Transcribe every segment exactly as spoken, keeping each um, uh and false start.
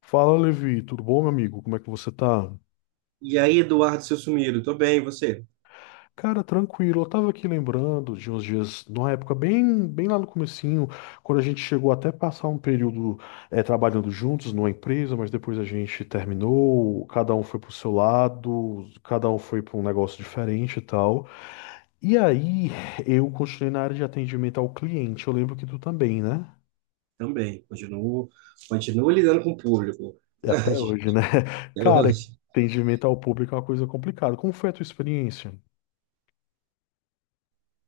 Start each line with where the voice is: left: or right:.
left: Fala, Levi, tudo bom, meu amigo? Como é que você tá?
right: E aí, Eduardo, seu sumido, tô bem, e você?
left: Cara, tranquilo. Eu tava aqui lembrando de uns dias, numa época bem, bem lá no comecinho, quando a gente chegou até passar um período eh, trabalhando juntos numa empresa, mas depois a gente terminou, cada um foi pro seu lado, cada um foi pra um negócio diferente e tal. E aí, eu continuei na área de atendimento ao cliente. Eu lembro que tu também, né?
right: Também, continuo, continuo lidando com o público.
left: E até hoje, né?
right: É
left: Cara,
right: hoje.
left: atendimento ao público é uma coisa complicada. Como foi a tua experiência?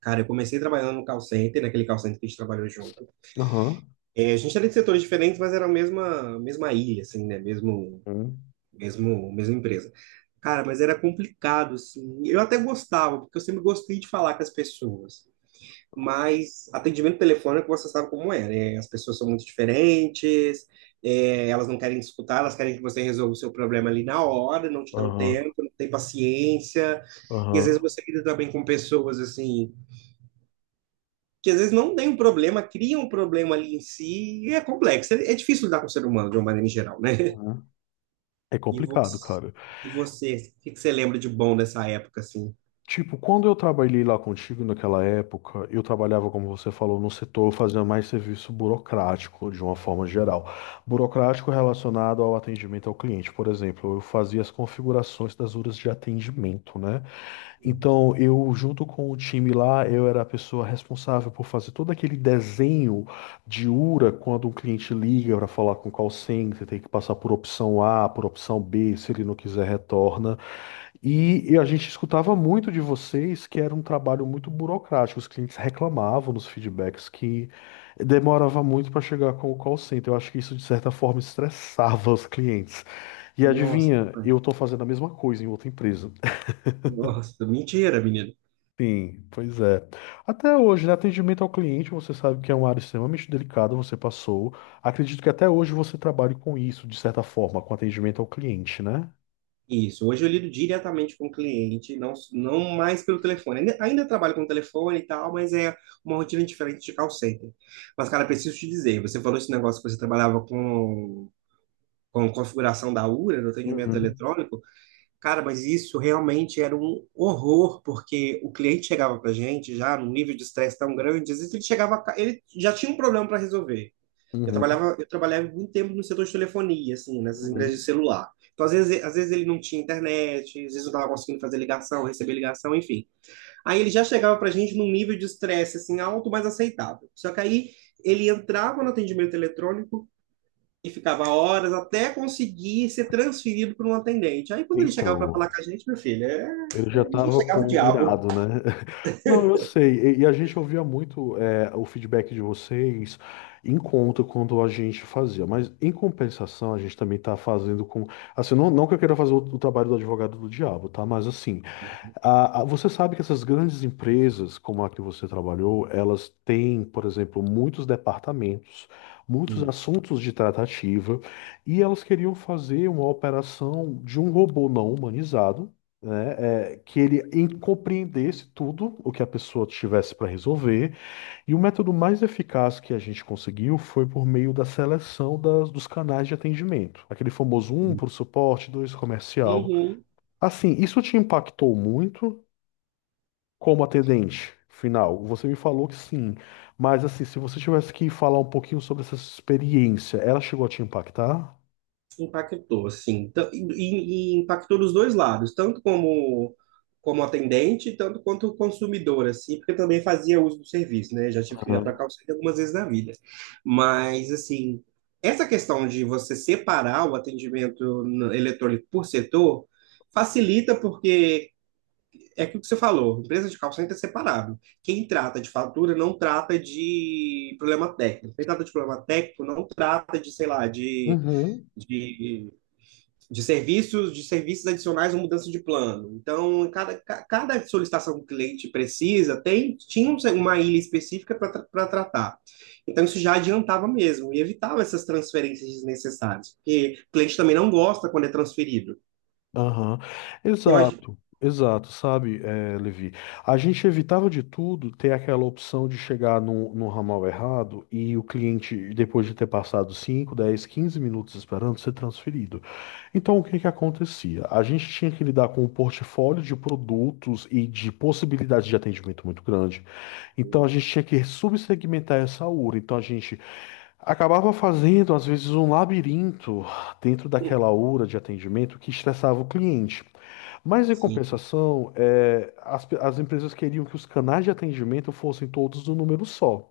right: Cara, eu comecei trabalhando no call center, naquele call center que a gente trabalhou junto.
left: Aham.
right: É, a gente era de setores diferentes, mas era a mesma, mesma ilha, assim, né? Mesmo, mesmo, mesma empresa. Cara, mas era complicado, assim. Eu até gostava, porque eu sempre gostei de falar com as pessoas. Mas atendimento telefônico você sabe como é, né? As pessoas são muito diferentes, é, elas não querem escutar, elas querem que você resolva o seu problema ali na hora, não te dão
left: Aham,
right: tempo, não tem paciência. E às
left: aham.
right: vezes você lida também com pessoas assim, que às vezes não tem um problema, criam um problema ali em si, e é complexo. É, é difícil lidar com o ser humano de uma maneira em geral, né?
left: Uhum. É
right: E
left: complicado,
right: você,
left: cara.
right: e você, o que que você lembra de bom dessa época, assim?
left: Tipo, quando eu trabalhei lá contigo naquela época, eu trabalhava, como você falou, no setor fazendo mais serviço burocrático, de uma forma geral. Burocrático relacionado ao atendimento ao cliente. Por exemplo, eu fazia as configurações das horas de atendimento, né? Então, eu, junto com o time lá, eu era a pessoa responsável por fazer todo aquele desenho de URA quando um cliente liga para falar com o call center, tem que passar por opção A, por opção B, se ele não quiser, retorna. E, e a gente escutava muito de vocês que era um trabalho muito burocrático, os clientes reclamavam nos feedbacks que demorava muito para chegar com o call center. Eu acho que isso, de certa forma, estressava os clientes. E
right: Nossa,
left: adivinha, eu estou fazendo a mesma coisa em outra empresa.
right: nossa, mentira, menino.
left: Sim, pois é. Até hoje, né, atendimento ao cliente, você sabe que é uma área extremamente delicada, você passou. Acredito que até hoje você trabalhe com isso, de certa forma, com atendimento ao cliente, né?
right: Isso, hoje eu lido diretamente com o cliente, não, não mais pelo telefone. Ainda, ainda trabalho com telefone e tal, mas é uma rotina diferente de call center. Mas, cara, preciso te dizer, você falou esse negócio que você trabalhava com, com configuração da U R A, do atendimento
left: Uhum,
right: eletrônico. Cara, mas isso realmente era um horror, porque o cliente chegava pra gente já num nível de estresse tão grande, às vezes ele chegava, ca- ele já tinha um problema para resolver. Eu
left: uhum,
right: trabalhava, eu trabalhava muito tempo no setor de telefonia, assim, nessas empresas de
left: uhum.
right: celular. Então, às vezes, às vezes ele não tinha internet, às vezes não estava conseguindo fazer ligação, receber ligação, enfim. Aí ele já chegava para a gente num nível de estresse, assim, alto, mas aceitável. Só que aí ele entrava no atendimento eletrônico e ficava horas até conseguir ser transferido para um atendente. Aí quando ele chegava para
left: Então,
right: falar com a gente, meu filho, é-
left: ele já
right: ele já
left: estava
right: chegava o
left: com
right: diabo.
left: irado, né? Não, eu sei. E, e a gente ouvia muito é, o feedback de vocês em conta quando a gente fazia. Mas, em compensação, a gente também está fazendo com... Assim, não, não que eu queira fazer o, o trabalho do advogado do diabo, tá? Mas, assim... Ah, ah, você sabe que essas grandes empresas, como a que você trabalhou, elas têm, por exemplo, muitos departamentos, muitos
right: Isso.
left: assuntos de tratativa, e elas queriam fazer uma operação de um robô não humanizado, né, é, que ele em- compreendesse tudo o que a pessoa tivesse para resolver. E o método mais eficaz que a gente conseguiu foi por meio da seleção das- dos canais de atendimento, aquele famoso um para o suporte, dois comercial.
right: Uhum,
left: Assim, isso te impactou muito? Como atendente final, você me falou que sim, mas assim, se você tivesse que falar um pouquinho sobre essa experiência, ela chegou a te impactar?
right: impactou, assim. Tan- E, e e impactou dos dois lados, tanto como, como atendente, tanto quanto consumidor, assim, porque eu também fazia uso do serviço, né? Já tive que ligar para a
left: Aham.
right: call center algumas vezes na vida. Mas, assim, essa questão de você separar o atendimento no- eletrônico por setor facilita, porque é aquilo que você falou, empresa de call center é separável. Quem trata de fatura não trata de problema técnico. Quem trata de problema técnico não trata de, sei lá, de,
left: Uhum.
right: de, de serviços, de serviços adicionais ou mudança de plano. Então, cada, ca- cada solicitação que o cliente precisa tem, tinha uma ilha específica para tratar. Então, isso já adiantava mesmo e evitava essas transferências desnecessárias, porque o cliente também não gosta quando é transferido.
left: Aham.
right: Imagina.
left: Exato, exato, sabe, eh, Levi? A gente evitava de tudo ter aquela opção de chegar no, no ramal errado e o cliente, depois de ter passado cinco, dez, quinze minutos esperando, ser transferido. Então, o que que acontecia? A gente tinha que lidar com um portfólio de produtos e de possibilidades de atendimento muito grande. Então a
right: Hum,
left: gente tinha que subsegmentar essa URA. Então a gente acabava fazendo, às vezes, um labirinto dentro daquela URA de atendimento que estressava o cliente. Mas em
right: Sim.
left: compensação, é, as, pe- as empresas queriam que os canais de atendimento fossem todos no número só.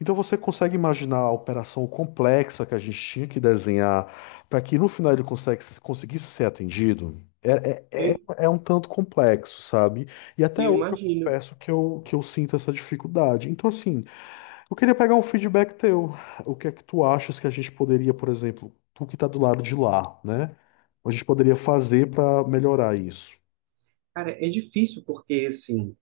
left: Então você consegue imaginar a operação complexa que a gente tinha que desenhar para que no final ele consegue- conseguisse ser atendido? É, é, é-
right: Eu,
left: é um tanto complexo, sabe? E até
right: eu
left: hoje eu
right: imagino.
left: confesso que eu, que eu sinto essa dificuldade. Então, assim, eu queria pegar um feedback teu. O que é que tu achas que a gente poderia, por exemplo, tu que está do lado de lá, né? A gente poderia fazer para melhorar isso?
right: Cara, é difícil porque, assim,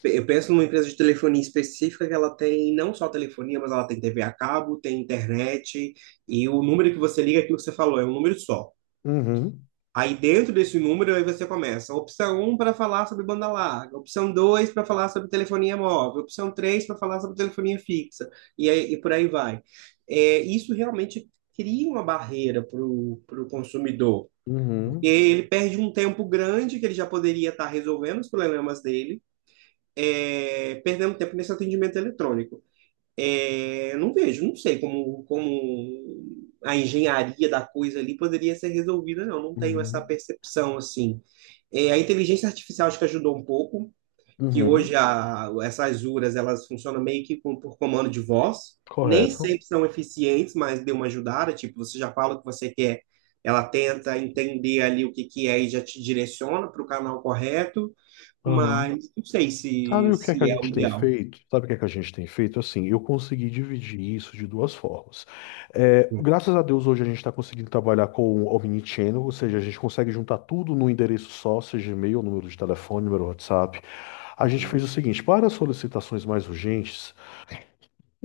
right: pe- eu penso numa empresa de telefonia específica que ela tem não só telefonia, mas ela tem T V a cabo, tem internet, e o número que você liga, é aquilo que você falou, é um número só.
left: Uhum,
right: Aí dentro desse número, aí você começa. Opção um para falar sobre banda larga, opção dois para falar sobre telefonia móvel, opção três para falar sobre telefonia fixa, e, aí, e por aí vai. É, isso realmente cria uma barreira para o consumidor, porque
left: uhum,
right: ele perde um tempo grande que ele já poderia estar resolvendo os problemas dele, é, perdendo tempo nesse atendimento eletrônico. É, não vejo, não sei como, como a engenharia da coisa ali poderia ser resolvida, não. Não tenho essa
left: uhum,
right: percepção assim. É, a inteligência artificial acho que ajudou um pouco, que hoje
left: uhum.
right: a, essas U R As elas funcionam meio que com- por comando de voz. Nem
left: Correto.
right: sempre são eficientes, mas deu uma ajudada. Tipo, você já fala o que você quer, ela tenta entender ali o que que é e já te direciona para o canal correto
left: Uhum.
right: mas não sei
left: Sabe
right: se,
left: o que é que a
right: se é o
left: gente tem
right: ideal.
left: feito? Sabe o que é que a gente tem feito? Assim, eu consegui dividir isso de duas formas. É, graças a Deus, hoje a gente está conseguindo trabalhar com o Omnichannel, ou seja, a gente consegue juntar tudo num endereço só, seja e-mail, número de telefone, número de WhatsApp. A gente fez
right: Uhum,
left: o seguinte, para as solicitações mais urgentes,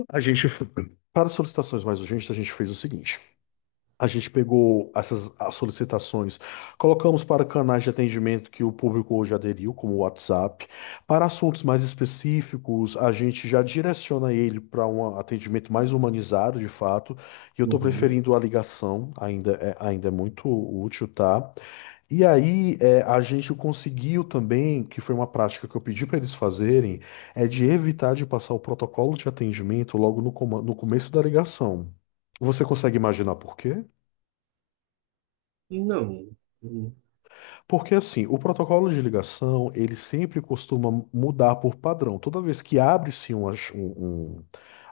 left: a gente, para as solicitações mais urgentes, a gente fez o seguinte. A gente pegou essas as solicitações, colocamos para canais de atendimento que o público hoje aderiu, como o WhatsApp. Para assuntos mais específicos, a gente já direciona ele para um atendimento mais humanizado, de fato. E eu estou
right: uhum.
left: preferindo a ligação, ainda é, ainda é muito útil, tá? E aí, é, a gente conseguiu também, que foi uma prática que eu pedi para eles fazerem, é de evitar de passar o protocolo de atendimento logo no, coma- no começo da ligação. Você consegue imaginar por quê?
right: Não, não
left: Porque assim, o protocolo de ligação, ele sempre costuma mudar por padrão. Toda vez que abre-se uma ch- um, um-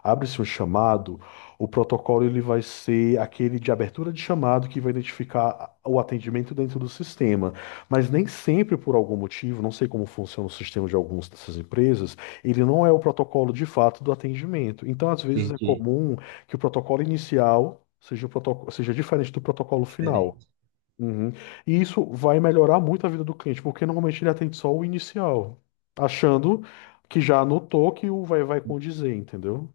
left: abre-se um chamado, o protocolo ele vai ser aquele de abertura de chamado que vai identificar o atendimento dentro do sistema. Mas nem sempre, por algum motivo, não sei como funciona o sistema de algumas dessas empresas, ele não é o protocolo de fato do atendimento. Então, às vezes,
right: sei
left: é
right: de
left: comum que o protocolo inicial seja, o protoco- seja diferente do protocolo final.
right: diferente.
left: Uhum. E isso vai melhorar muito a vida do cliente, porque normalmente ele atende só o inicial, achando que já anotou que o vai vai condizer, entendeu?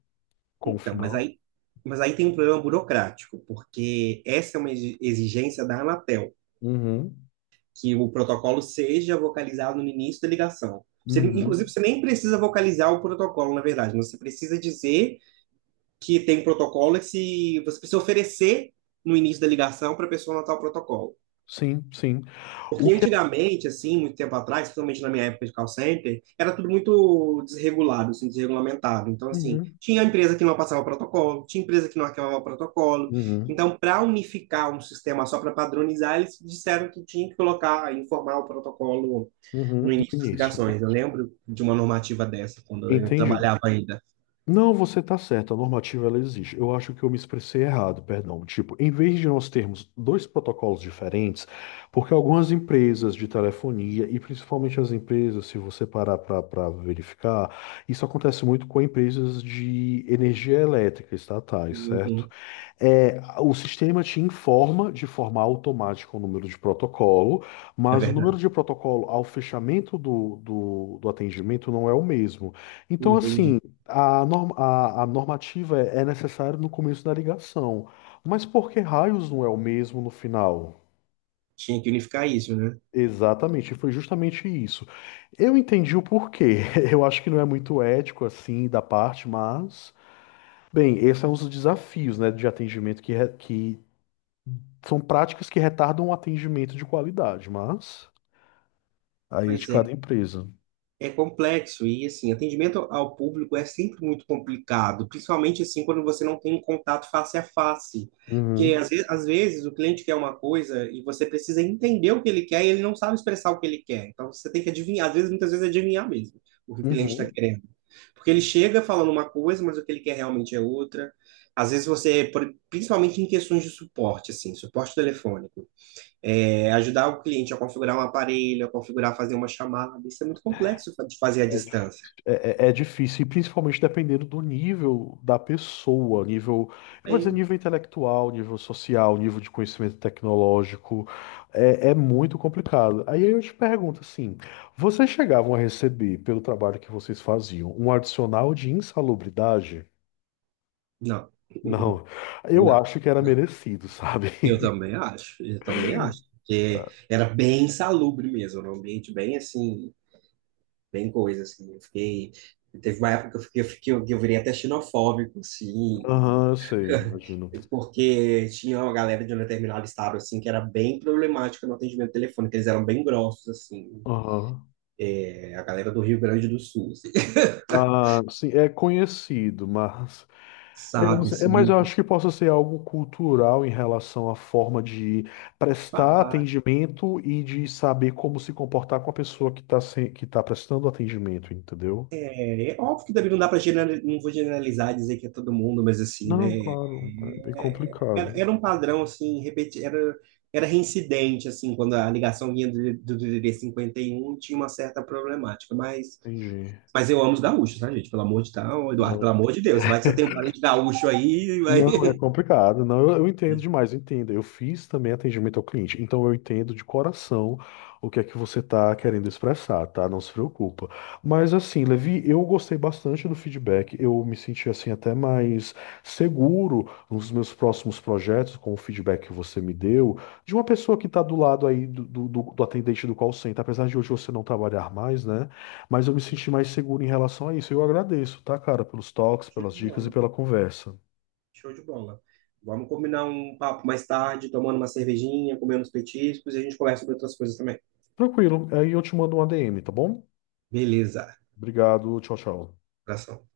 left: Com o
right: Então, mas
left: final.
right: aí, mas aí tem um problema burocrático, porque essa é uma exi- exigência da Anatel,
left: Uhum.
right: que o protocolo seja vocalizado no início da ligação. Você, inclusive,
left: Uhum.
right: você nem precisa vocalizar o protocolo, na verdade, mas você precisa dizer que tem um protocolo e que se, você precisa oferecer no início da ligação para a pessoa anotar o protocolo.
left: Sim, sim. O
right: Porque
left: que é.
right: antigamente, assim, muito tempo atrás, principalmente na minha época de call center, era tudo muito desregulado, assim, desregulamentado. Então, assim,
left: Uhum.
right: tinha empresa que não passava protocolo, tinha empresa que não arquivava protocolo.
left: Uhum.
right: Então, para unificar um sistema só para padronizar, eles disseram que tinha que colocar, informar o protocolo
left: Uhum.
right: no
left: No
right: início das
left: início, né?
right: ligações. Eu lembro de uma normativa dessa, quando eu
left: Entendido.
right: trabalhava ainda.
left: Não, você está certo, a normativa ela existe. Eu acho que eu me expressei errado, perdão. Tipo, em vez de nós termos dois protocolos diferentes, porque algumas empresas de telefonia, e principalmente as empresas, se você parar para verificar, isso acontece muito com empresas de energia elétrica estatais, certo?
right: Uhum,
left: É, o sistema te informa de forma automática o número de protocolo,
right: é
left: mas o número
right: verdade.
left: de protocolo ao fechamento do, do, do atendimento não é o mesmo. Então,
right: Entendi.
left: assim, a, norm- a, a normativa é é necessária no começo da ligação, mas por que raios não é o mesmo no final?
right: Tinha que unificar isso, né?
left: Exatamente, foi justamente isso. Eu entendi o porquê. Eu acho que não é muito ético assim da parte, mas. Bem, esses são os desafios, né, de atendimento que, re- que são práticas que retardam o atendimento de qualidade, mas aí é de
right: Pois é.
left: cada empresa.
right: É complexo e assim, atendimento ao público é sempre muito complicado, principalmente assim quando você não tem um contato face a face. Porque
left: Uhum,
right: às ve- às vezes, o cliente quer uma coisa e você precisa entender o que ele quer e ele não sabe expressar o que ele quer. Então você tem que adivinhar, às vezes, muitas vezes adivinhar mesmo o que o cliente está
left: uhum.
right: querendo. Porque ele chega falando uma coisa, mas o que ele quer realmente é outra. Às vezes você, por- principalmente em questões de suporte, assim, suporte telefônico é, ajudar o cliente a configurar um aparelho, a configurar, fazer uma chamada. Isso é muito complexo fa- de fazer à distância.
left: É, é- é difícil, e principalmente dependendo do nível da pessoa, nível, eu vou dizer
right: Aí,
left: nível intelectual, nível social, nível de conhecimento tecnológico, é, é muito complicado. Aí eu te pergunto assim, vocês chegavam a receber, pelo trabalho que vocês faziam, um adicional de insalubridade?
right: não,
left: Não, eu
right: não.
left: acho que era merecido, sabe?
right: Eu também acho, eu também acho. Porque era bem insalubre mesmo, era um ambiente bem assim, bem coisa assim. Eu fiquei, teve uma época que eu fiquei, eu fiquei- que eu virei até xenofóbico, assim,
left: Aham, eu sei, imagino.
right: e- porque tinha uma galera de um determinado estado, assim, que era bem problemática no atendimento telefônico, eles eram bem grossos, assim,
left: Aham.
right: é, a galera do Rio Grande do Sul, assim,
left: Ah, sim, é conhecido, mas eu, não
right: sabe,
left: sei- é,
right: assim,
left: mas eu
right: de
left: acho que possa ser algo cultural em relação à forma de prestar
right: falar.
left: atendimento e de saber como se comportar com a pessoa que está que tá prestando atendimento, entendeu?
right: É, é óbvio que também não dá para não vou generalizar e dizer que é todo mundo, mas assim,
left: Não,
right: né?
left: claro, é bem
right: É, era,
left: complicado.
right: era um padrão assim, repeti, era, era reincidente assim, quando a ligação vinha do, do D D D cinquenta e um tinha uma certa problemática, mas
left: Entendi.
right: mas eu amo os gaúchos, tá, gente? Pelo amor de tal, Eduardo,
left: Não.
right: pelo amor de Deus, vai que você tem um parente gaúcho aí, vai.
left: Não, é complicado. Não, eu, eu entendo demais, eu entendo. Eu fiz também atendimento ao cliente, então eu entendo de coração o que é que você está querendo expressar, tá? Não se preocupa. Mas assim, Levi, eu gostei bastante do feedback. Eu me senti assim até mais seguro nos meus próximos projetos com o feedback que você me deu de uma pessoa que está do lado aí do, do, do- do atendente do call center, apesar de hoje você não trabalhar mais, né? Mas eu me senti mais seguro em relação a isso. Eu agradeço, tá, cara, pelos toques,
right: Show
left: pelas
right: de
left: dicas e
right: bola,
left: pela conversa.
right: show de bola. Vamos combinar um papo mais tarde, tomando uma cervejinha, comendo uns petiscos e a gente conversa sobre outras coisas também.
left: Tranquilo. Aí eu te mando um a dê eme, tá bom?
right: Beleza,
left: Obrigado. Tchau, tchau.
right: abração.